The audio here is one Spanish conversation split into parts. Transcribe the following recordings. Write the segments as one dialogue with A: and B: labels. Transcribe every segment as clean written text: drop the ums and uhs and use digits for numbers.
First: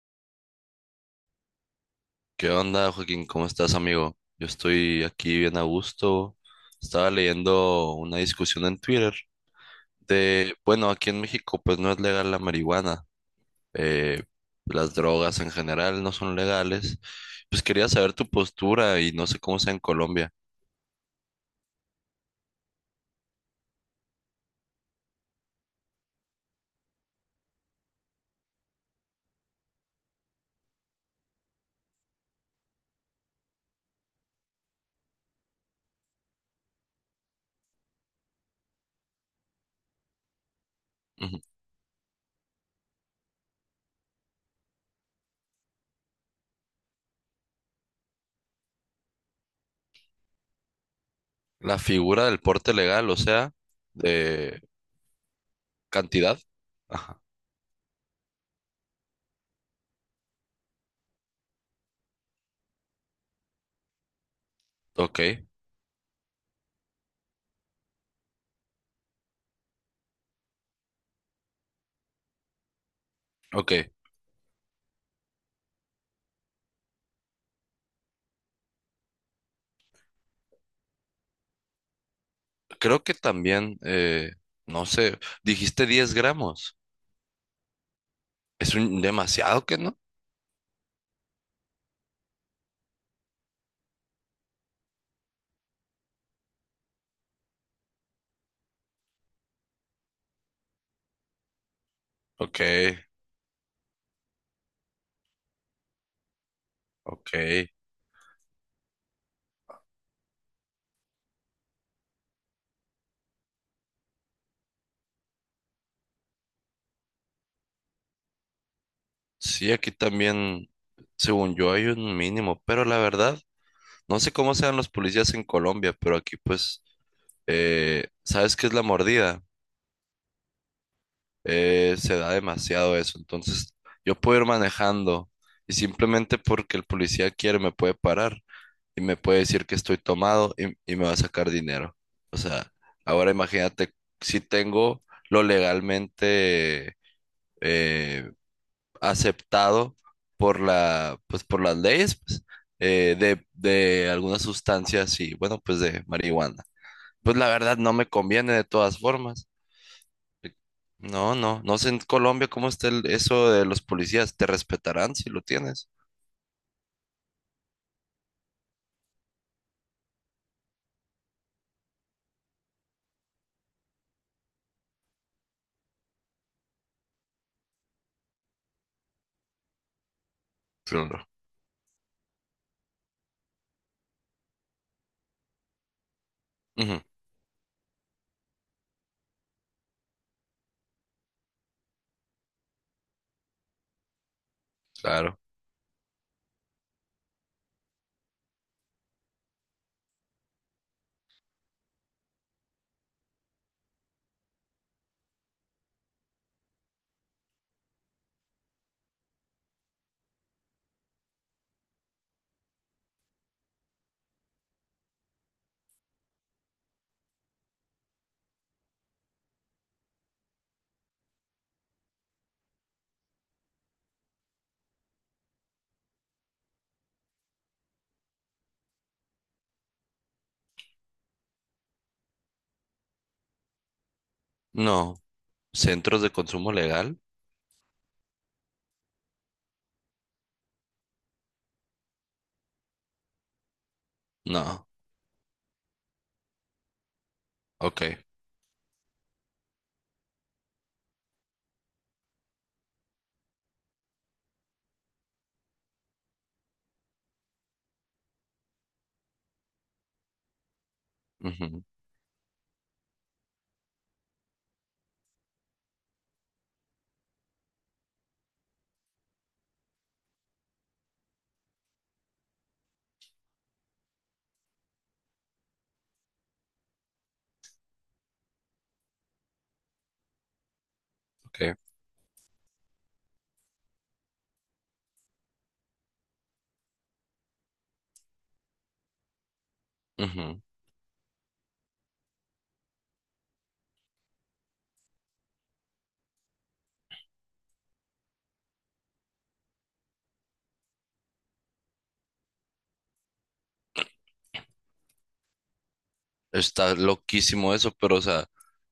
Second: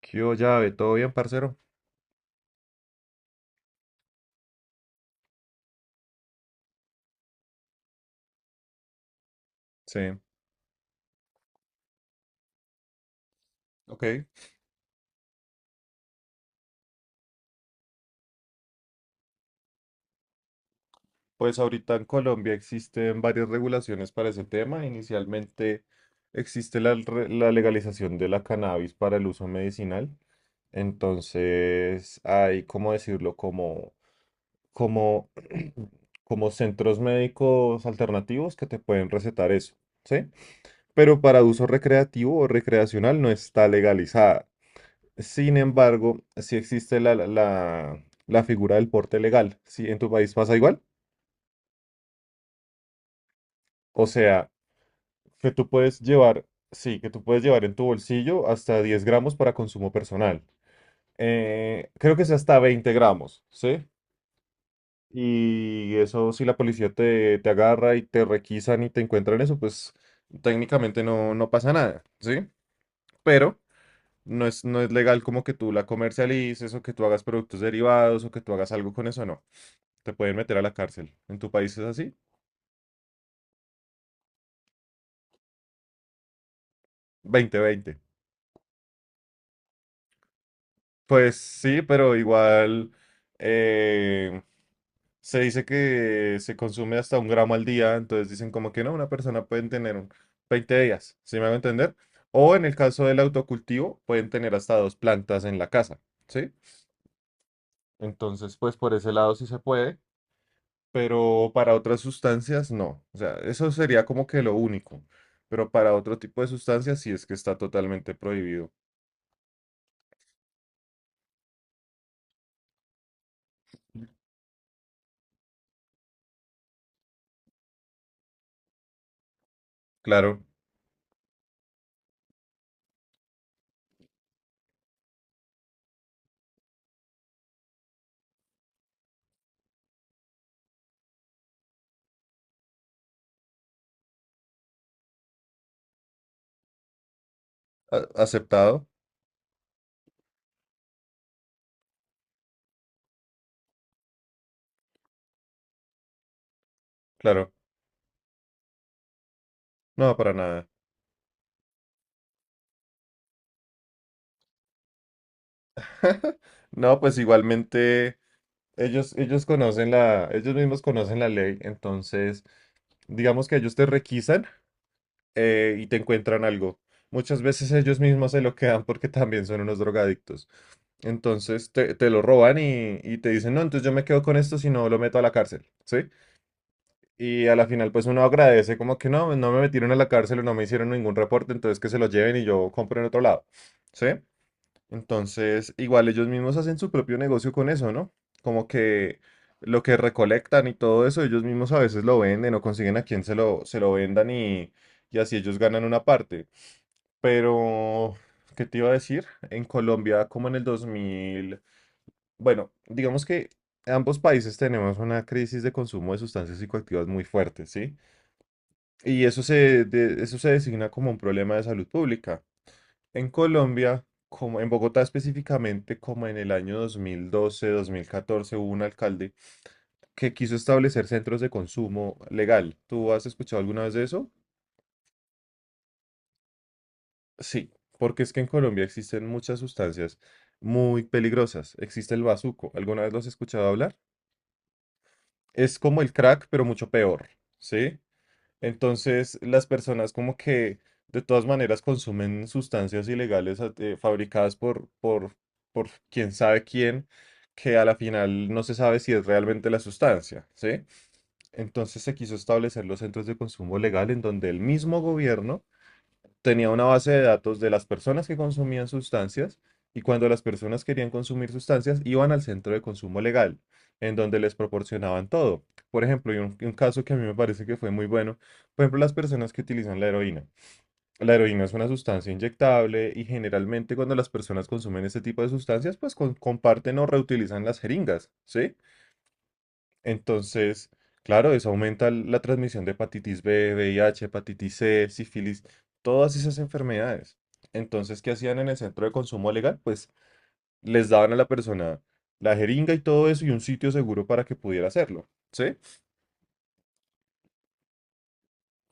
A: ¿Qué hubo, llave? ¿Todo bien, parcero?
B: ¿Qué onda, Joaquín? ¿Cómo estás, amigo? Yo estoy aquí bien a gusto. Estaba leyendo una discusión en Twitter
A: Sí.
B: de, bueno, aquí en México pues no es legal la marihuana.
A: Ok,
B: eh, las drogas en general no son legales. Pues quería saber tu postura y no sé cómo sea en Colombia.
A: pues ahorita en Colombia existen varias regulaciones para ese tema. Inicialmente existe la legalización de la cannabis para el uso medicinal. Entonces hay, ¿cómo decirlo? Como, como centros médicos alternativos que te pueden recetar eso, ¿sí? Pero
B: Ujú.
A: para uso recreativo o recreacional no está legalizada. Sin embargo, si existe figura del porte legal, si en tu país pasa igual,
B: La figura del porte legal, o sea,
A: o sea,
B: de
A: que tú puedes
B: cantidad.
A: llevar, sí, que
B: Ajá.
A: tú puedes llevar en tu bolsillo hasta 10 gramos para consumo personal. Creo que es hasta 20 gramos, ¿sí?
B: Ok,
A: Y eso, si la policía te agarra y te requisan y te encuentran eso, pues técnicamente no pasa nada, ¿sí? Pero
B: ok.
A: no es legal como que tú la comercialices o que tú hagas productos derivados o que tú hagas algo con eso, no. Te pueden meter a la cárcel. ¿En tu país es así?
B: Creo que también, no sé, dijiste 10 gramos.
A: 20, 20
B: Es un demasiado que no.
A: Pues sí, pero igual, eh, se dice que se consume hasta 1 gramo al día, entonces dicen como que no, una persona pueden tener un- 20 días, ¿sí me hago entender? O
B: Ok,
A: en el caso del autocultivo, pueden tener hasta 2 plantas en la casa, ¿sí?
B: ok.
A: Entonces, pues por ese lado sí se puede, pero para otras sustancias no. O sea, eso sería como que lo único, pero para otro tipo de sustancias sí es que está totalmente prohibido.
B: Sí, aquí también, según yo, hay un mínimo, pero la verdad, no sé cómo sean los policías en Colombia, pero aquí pues, ¿sabes qué es la mordida?
A: Claro.
B: Se da demasiado eso, entonces yo puedo ir manejando y simplemente porque el policía quiere me puede parar y me puede decir que estoy tomado y me va a sacar dinero. O sea, ahora imagínate si tengo lo legalmente...
A: A-
B: eh,
A: aceptado,
B: aceptado por la, pues, por las leyes, pues, de algunas sustancias y, bueno, pues de marihuana. Pues la
A: claro.
B: verdad no me conviene de todas formas.
A: No, para nada.
B: No sé en Colombia cómo está el- eso de los policías. Te respetarán si lo tienes.
A: No, pues igualmente ellos conocen la, ellos mismos conocen la ley, entonces digamos que ellos te requisan, y te encuentran algo. Muchas veces ellos mismos se lo quedan porque también son unos drogadictos.
B: Claro.
A: Entonces te lo roban y te dicen, no, entonces yo me quedo con esto si no lo meto a la cárcel, ¿sí?
B: Ujú,
A: Y a la final pues uno agradece como que no, no me metieron a la cárcel o no me hicieron ningún reporte, entonces que se lo lleven y yo compro en otro lado, ¿sí?
B: claro.
A: Entonces, igual ellos mismos hacen su propio negocio con eso, ¿no? Como que lo que recolectan y todo eso, ellos mismos a veces lo venden o consiguen a quien se lo vendan, y así ellos ganan una parte. Pero, ¿qué te iba a decir? En Colombia, como en el 2000, bueno, digamos que ambos países tenemos una crisis de consumo de sustancias psicoactivas muy fuerte, ¿sí? Y eso eso se designa como un problema de salud pública. En Colombia, como en Bogotá específicamente, como en el año 2012, 2014, hubo un alcalde que quiso establecer centros de consumo legal. ¿Tú has escuchado alguna vez de eso?
B: No. ¿Centros de consumo legal?
A: Sí, porque es que en Colombia existen muchas sustancias muy peligrosas. Existe el bazuco. ¿Alguna vez lo has escuchado hablar?
B: No.
A: Es como el crack, pero mucho peor, ¿sí?
B: Ok.
A: Entonces, las personas como que de todas maneras consumen sustancias ilegales fabricadas por quién sabe quién, que a la final no se sabe si es realmente la sustancia, ¿sí?
B: Ujú,
A: Entonces se quiso establecer los centros de consumo legal en donde el mismo gobierno tenía una base de datos de las personas que consumían sustancias, y cuando las personas querían consumir sustancias iban al centro de consumo legal, en donde les proporcionaban todo. Por ejemplo, y un caso que a mí me parece que fue muy bueno, por ejemplo, las personas que utilizan la heroína. La heroína es
B: ok.
A: una sustancia inyectable y generalmente cuando las personas consumen este tipo de sustancias, pues comparten o reutilizan las jeringas, ¿sí?
B: Ujú.
A: Entonces, claro, eso aumenta la transmisión de hepatitis B, VIH, hepatitis C, sífilis, todas esas enfermedades. Entonces, ¿qué hacían en el centro de consumo legal? Pues les daban a la persona la jeringa y todo eso y un sitio seguro para que pudiera hacerlo. ¿Sí?
B: Está loquísimo eso, pero o sea,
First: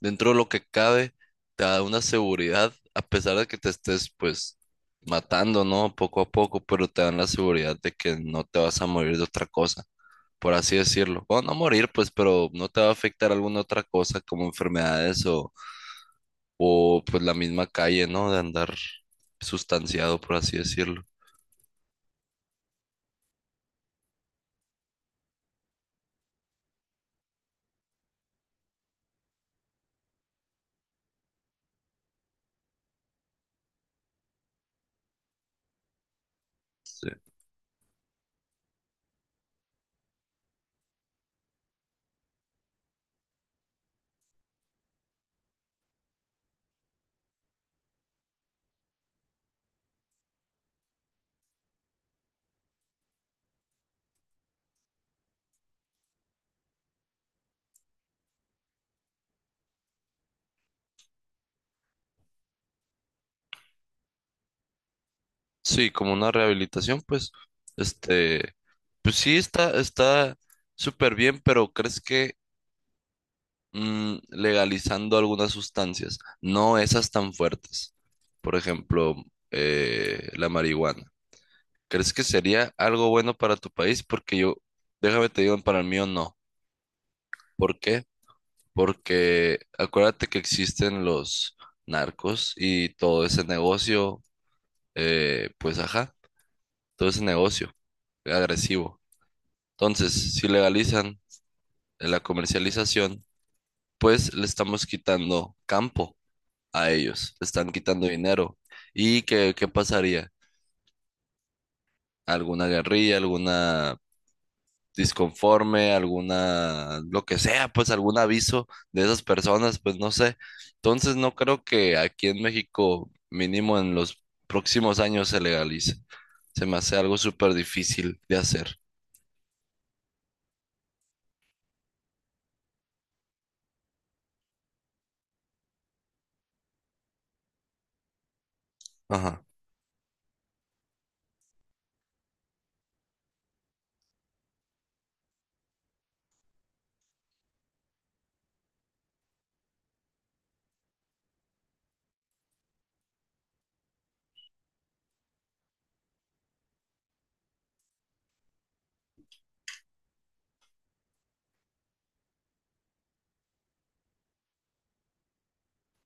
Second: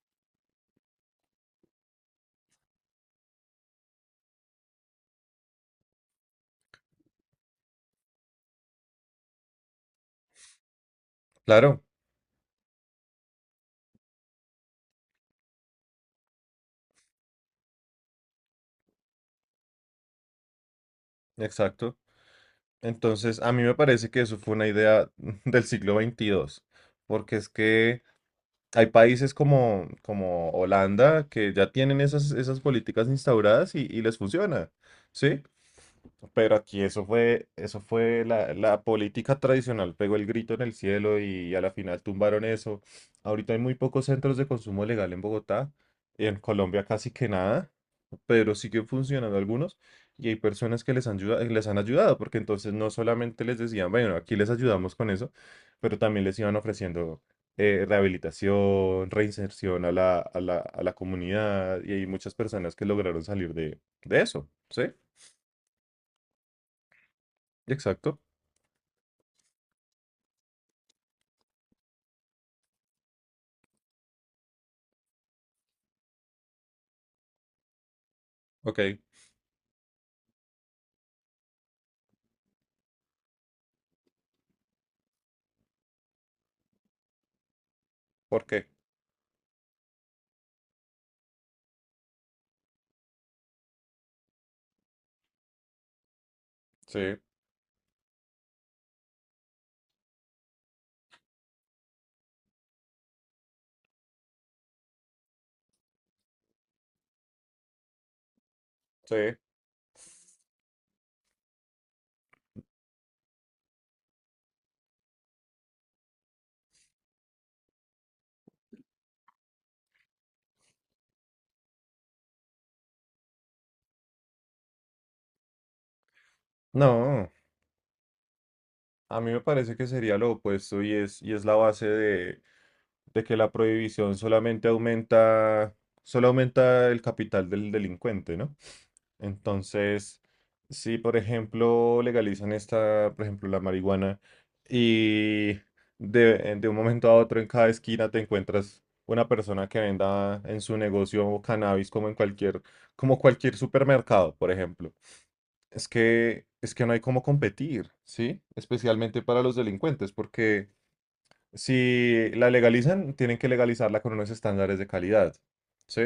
B: dentro de lo que cabe, te da una seguridad, a pesar de que te estés pues matando, ¿no? Poco a poco, pero te dan la seguridad de que no te vas a morir de otra cosa, por así decirlo. Bueno, no
A: Claro,
B: morir, pues, pero no te va a afectar alguna otra cosa como enfermedades o pues la misma calle, ¿no? De andar sustanciado, por así decirlo.
A: exacto. Entonces, a mí me parece que eso fue una idea del siglo XXII, porque es que hay países como, como Holanda que ya tienen esas, esas políticas instauradas y les funciona. ¿Sí? Pero aquí
B: Sí,
A: eso fue la política tradicional, pegó el grito en el cielo y a la final tumbaron eso. Ahorita hay muy pocos centros de consumo legal en Bogotá, en Colombia casi que nada, pero siguen funcionando algunos y hay personas que les han ayudado, porque entonces no solamente les decían, bueno, aquí les ayudamos con eso, pero también les iban ofreciendo rehabilitación, reinserción a a la comunidad, y hay muchas personas que lograron salir de eso, ¿sí?
B: sí, como una rehabilitación, pues,
A: Exacto.
B: este, pues sí está súper bien, pero ¿crees que... mm, legalizando algunas sustancias, no esas tan fuertes. Por
A: Ok,
B: ejemplo, la marihuana. ¿Crees que sería algo bueno para tu país? Porque yo, déjame te digo, para el mío no. ¿Por qué?
A: ¿por qué?
B: Porque acuérdate que existen los narcos y todo ese negocio, pues ajá,
A: Sí,
B: todo ese negocio agresivo. Entonces, si legalizan la comercialización, pues le estamos quitando campo a ellos, le están quitando dinero.
A: sí.
B: ¿Y qué pasaría? ¿Alguna guerrilla, alguna disconforme, alguna, lo que sea, pues algún aviso de esas personas? Pues no sé. Entonces no creo que aquí en México, mínimo en los próximos años, se legalice. Se me hace algo
A: No,
B: súper difícil de hacer.
A: a mí me parece que sería lo opuesto, y es la base de que la prohibición solamente aumenta, solo aumenta el capital del delincuente, ¿no?
B: Ajá,
A: Entonces, si por ejemplo legalizan esta, por ejemplo, la marihuana, y de un momento a otro en cada esquina te encuentras una persona que venda en su negocio cannabis como en cualquier, como cualquier supermercado, por ejemplo. Es que no hay cómo competir, ¿sí? Especialmente para los delincuentes, porque si la legalizan, tienen que legalizarla con unos estándares de calidad, ¿sí?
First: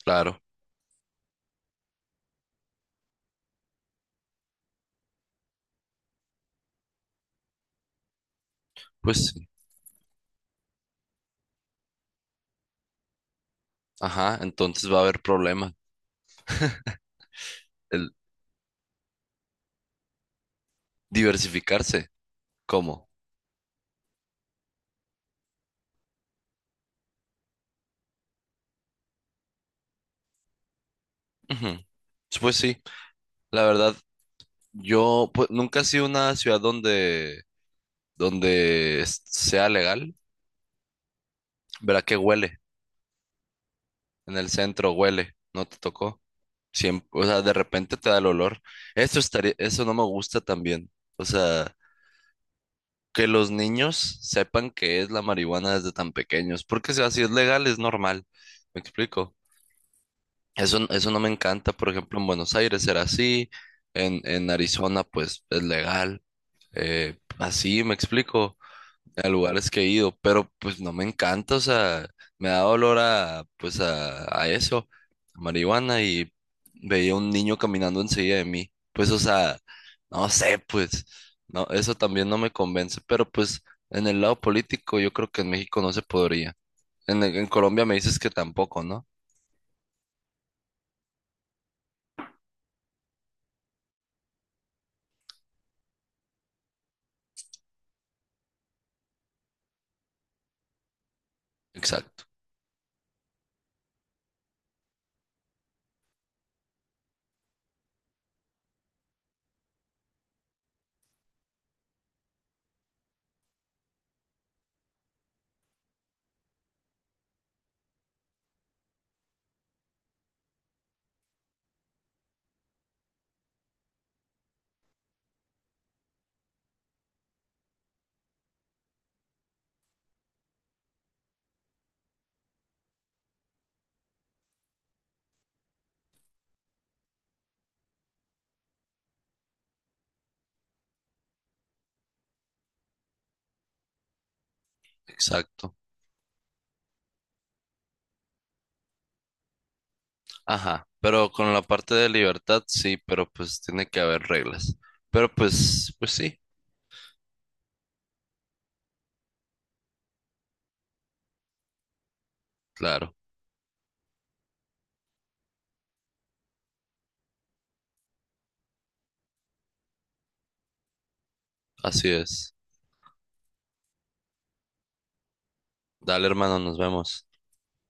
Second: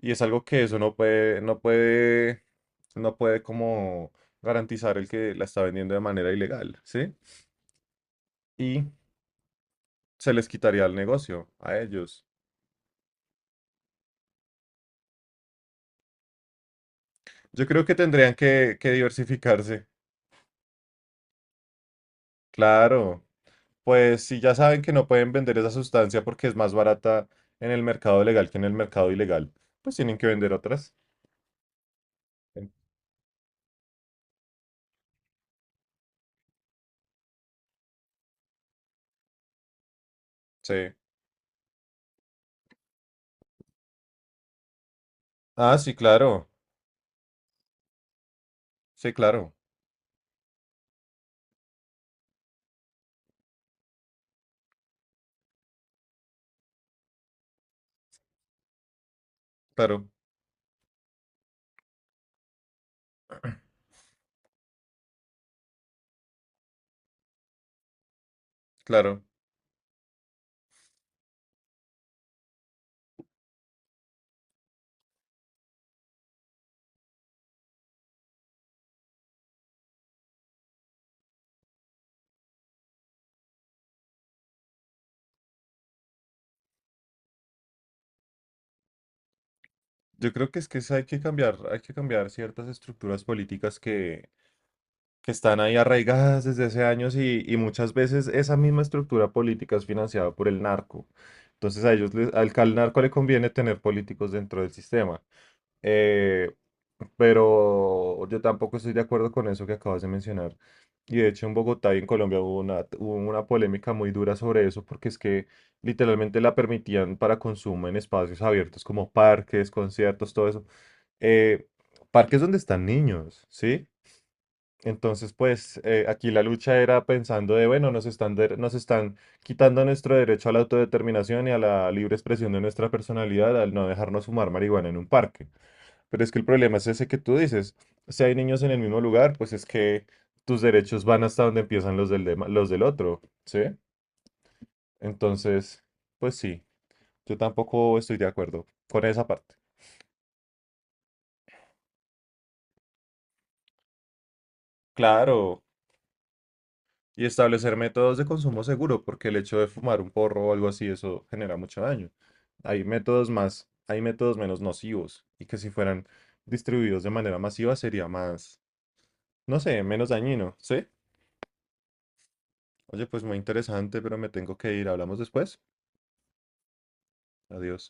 A: Y es
B: claro,
A: algo que eso no puede como garantizar el que la está vendiendo de manera ilegal, ¿sí? Y
B: pues sí.
A: se les quitaría el negocio a ellos.
B: Ajá, entonces va a haber problemas.
A: Yo creo que
B: El
A: tendrían que diversificarse.
B: diversificarse. ¿Cómo?
A: Claro. Pues si ya saben que no pueden vender esa sustancia porque es más barata en el mercado legal que en el mercado ilegal, pues tienen que vender otras.
B: Ujú. Pues
A: En-
B: sí, la verdad, yo pues, nunca he sido una ciudad donde, donde es- sea legal.
A: sí.
B: Verá que huele. En el centro huele. No
A: Ah,
B: te
A: sí,
B: tocó.
A: claro.
B: Siempre, o sea, de repente te da el olor.
A: Sí,
B: Eso estaría,
A: claro.
B: eso no me gusta también. O sea, que los niños sepan que es la marihuana desde tan pequeños. Porque si así es legal, es normal. ¿Me explico?
A: Claro,
B: Eso, n- eso no me encanta. Por ejemplo, en Buenos Aires era así. En Arizona, pues es legal. Así, me explico.
A: claro.
B: A lugares que he ido, pero pues no me encanta, o sea, me da dolor a, pues a eso, a marihuana, y veía un niño caminando enseguida de mí, pues o sea, no sé, pues, no, eso también no me convence, pero pues en el lado político yo creo que en México no se podría, en Colombia me dices que tampoco, ¿no?
A: Yo creo que es que hay que cambiar ciertas estructuras políticas que están ahí arraigadas desde hace años y muchas veces esa misma estructura política es financiada por el narco. Entonces a ellos,
B: Exacto,
A: al narco le conviene tener políticos dentro del sistema. Eh, pero yo tampoco estoy de acuerdo con eso que acabas de mencionar. Y de hecho en Bogotá y en Colombia hubo una polémica muy dura sobre eso, porque es que literalmente la permitían para consumo en espacios abiertos como parques, conciertos, todo eso. Eh, parques donde están niños, ¿sí? Entonces, aquí la lucha era pensando de, bueno, nos están quitando nuestro derecho a la autodeterminación y a la libre expresión de nuestra personalidad al no dejarnos fumar marihuana en un parque. Pero es que el problema es ese que tú dices. Si hay niños en el mismo lugar, pues es que tus derechos van hasta donde empiezan los los del otro, ¿sí?
B: exacto,
A: Entonces, pues sí, yo tampoco estoy de acuerdo con esa parte.
B: ajá, pero con la parte de libertad sí, pero pues tiene que haber reglas, pero
A: Claro,
B: pues, pues sí,
A: y establecer métodos de consumo seguro, porque el hecho de fumar un porro o algo así, eso genera mucho daño.
B: claro,
A: Hay métodos menos nocivos, y que si fueran distribuidos de manera masiva sería más, no sé, menos dañino, ¿sí?
B: así es.
A: Oye, pues muy interesante, pero me tengo que ir. ¿Hablamos después?
B: Dale, hermano, nos vemos.
A: Adiós.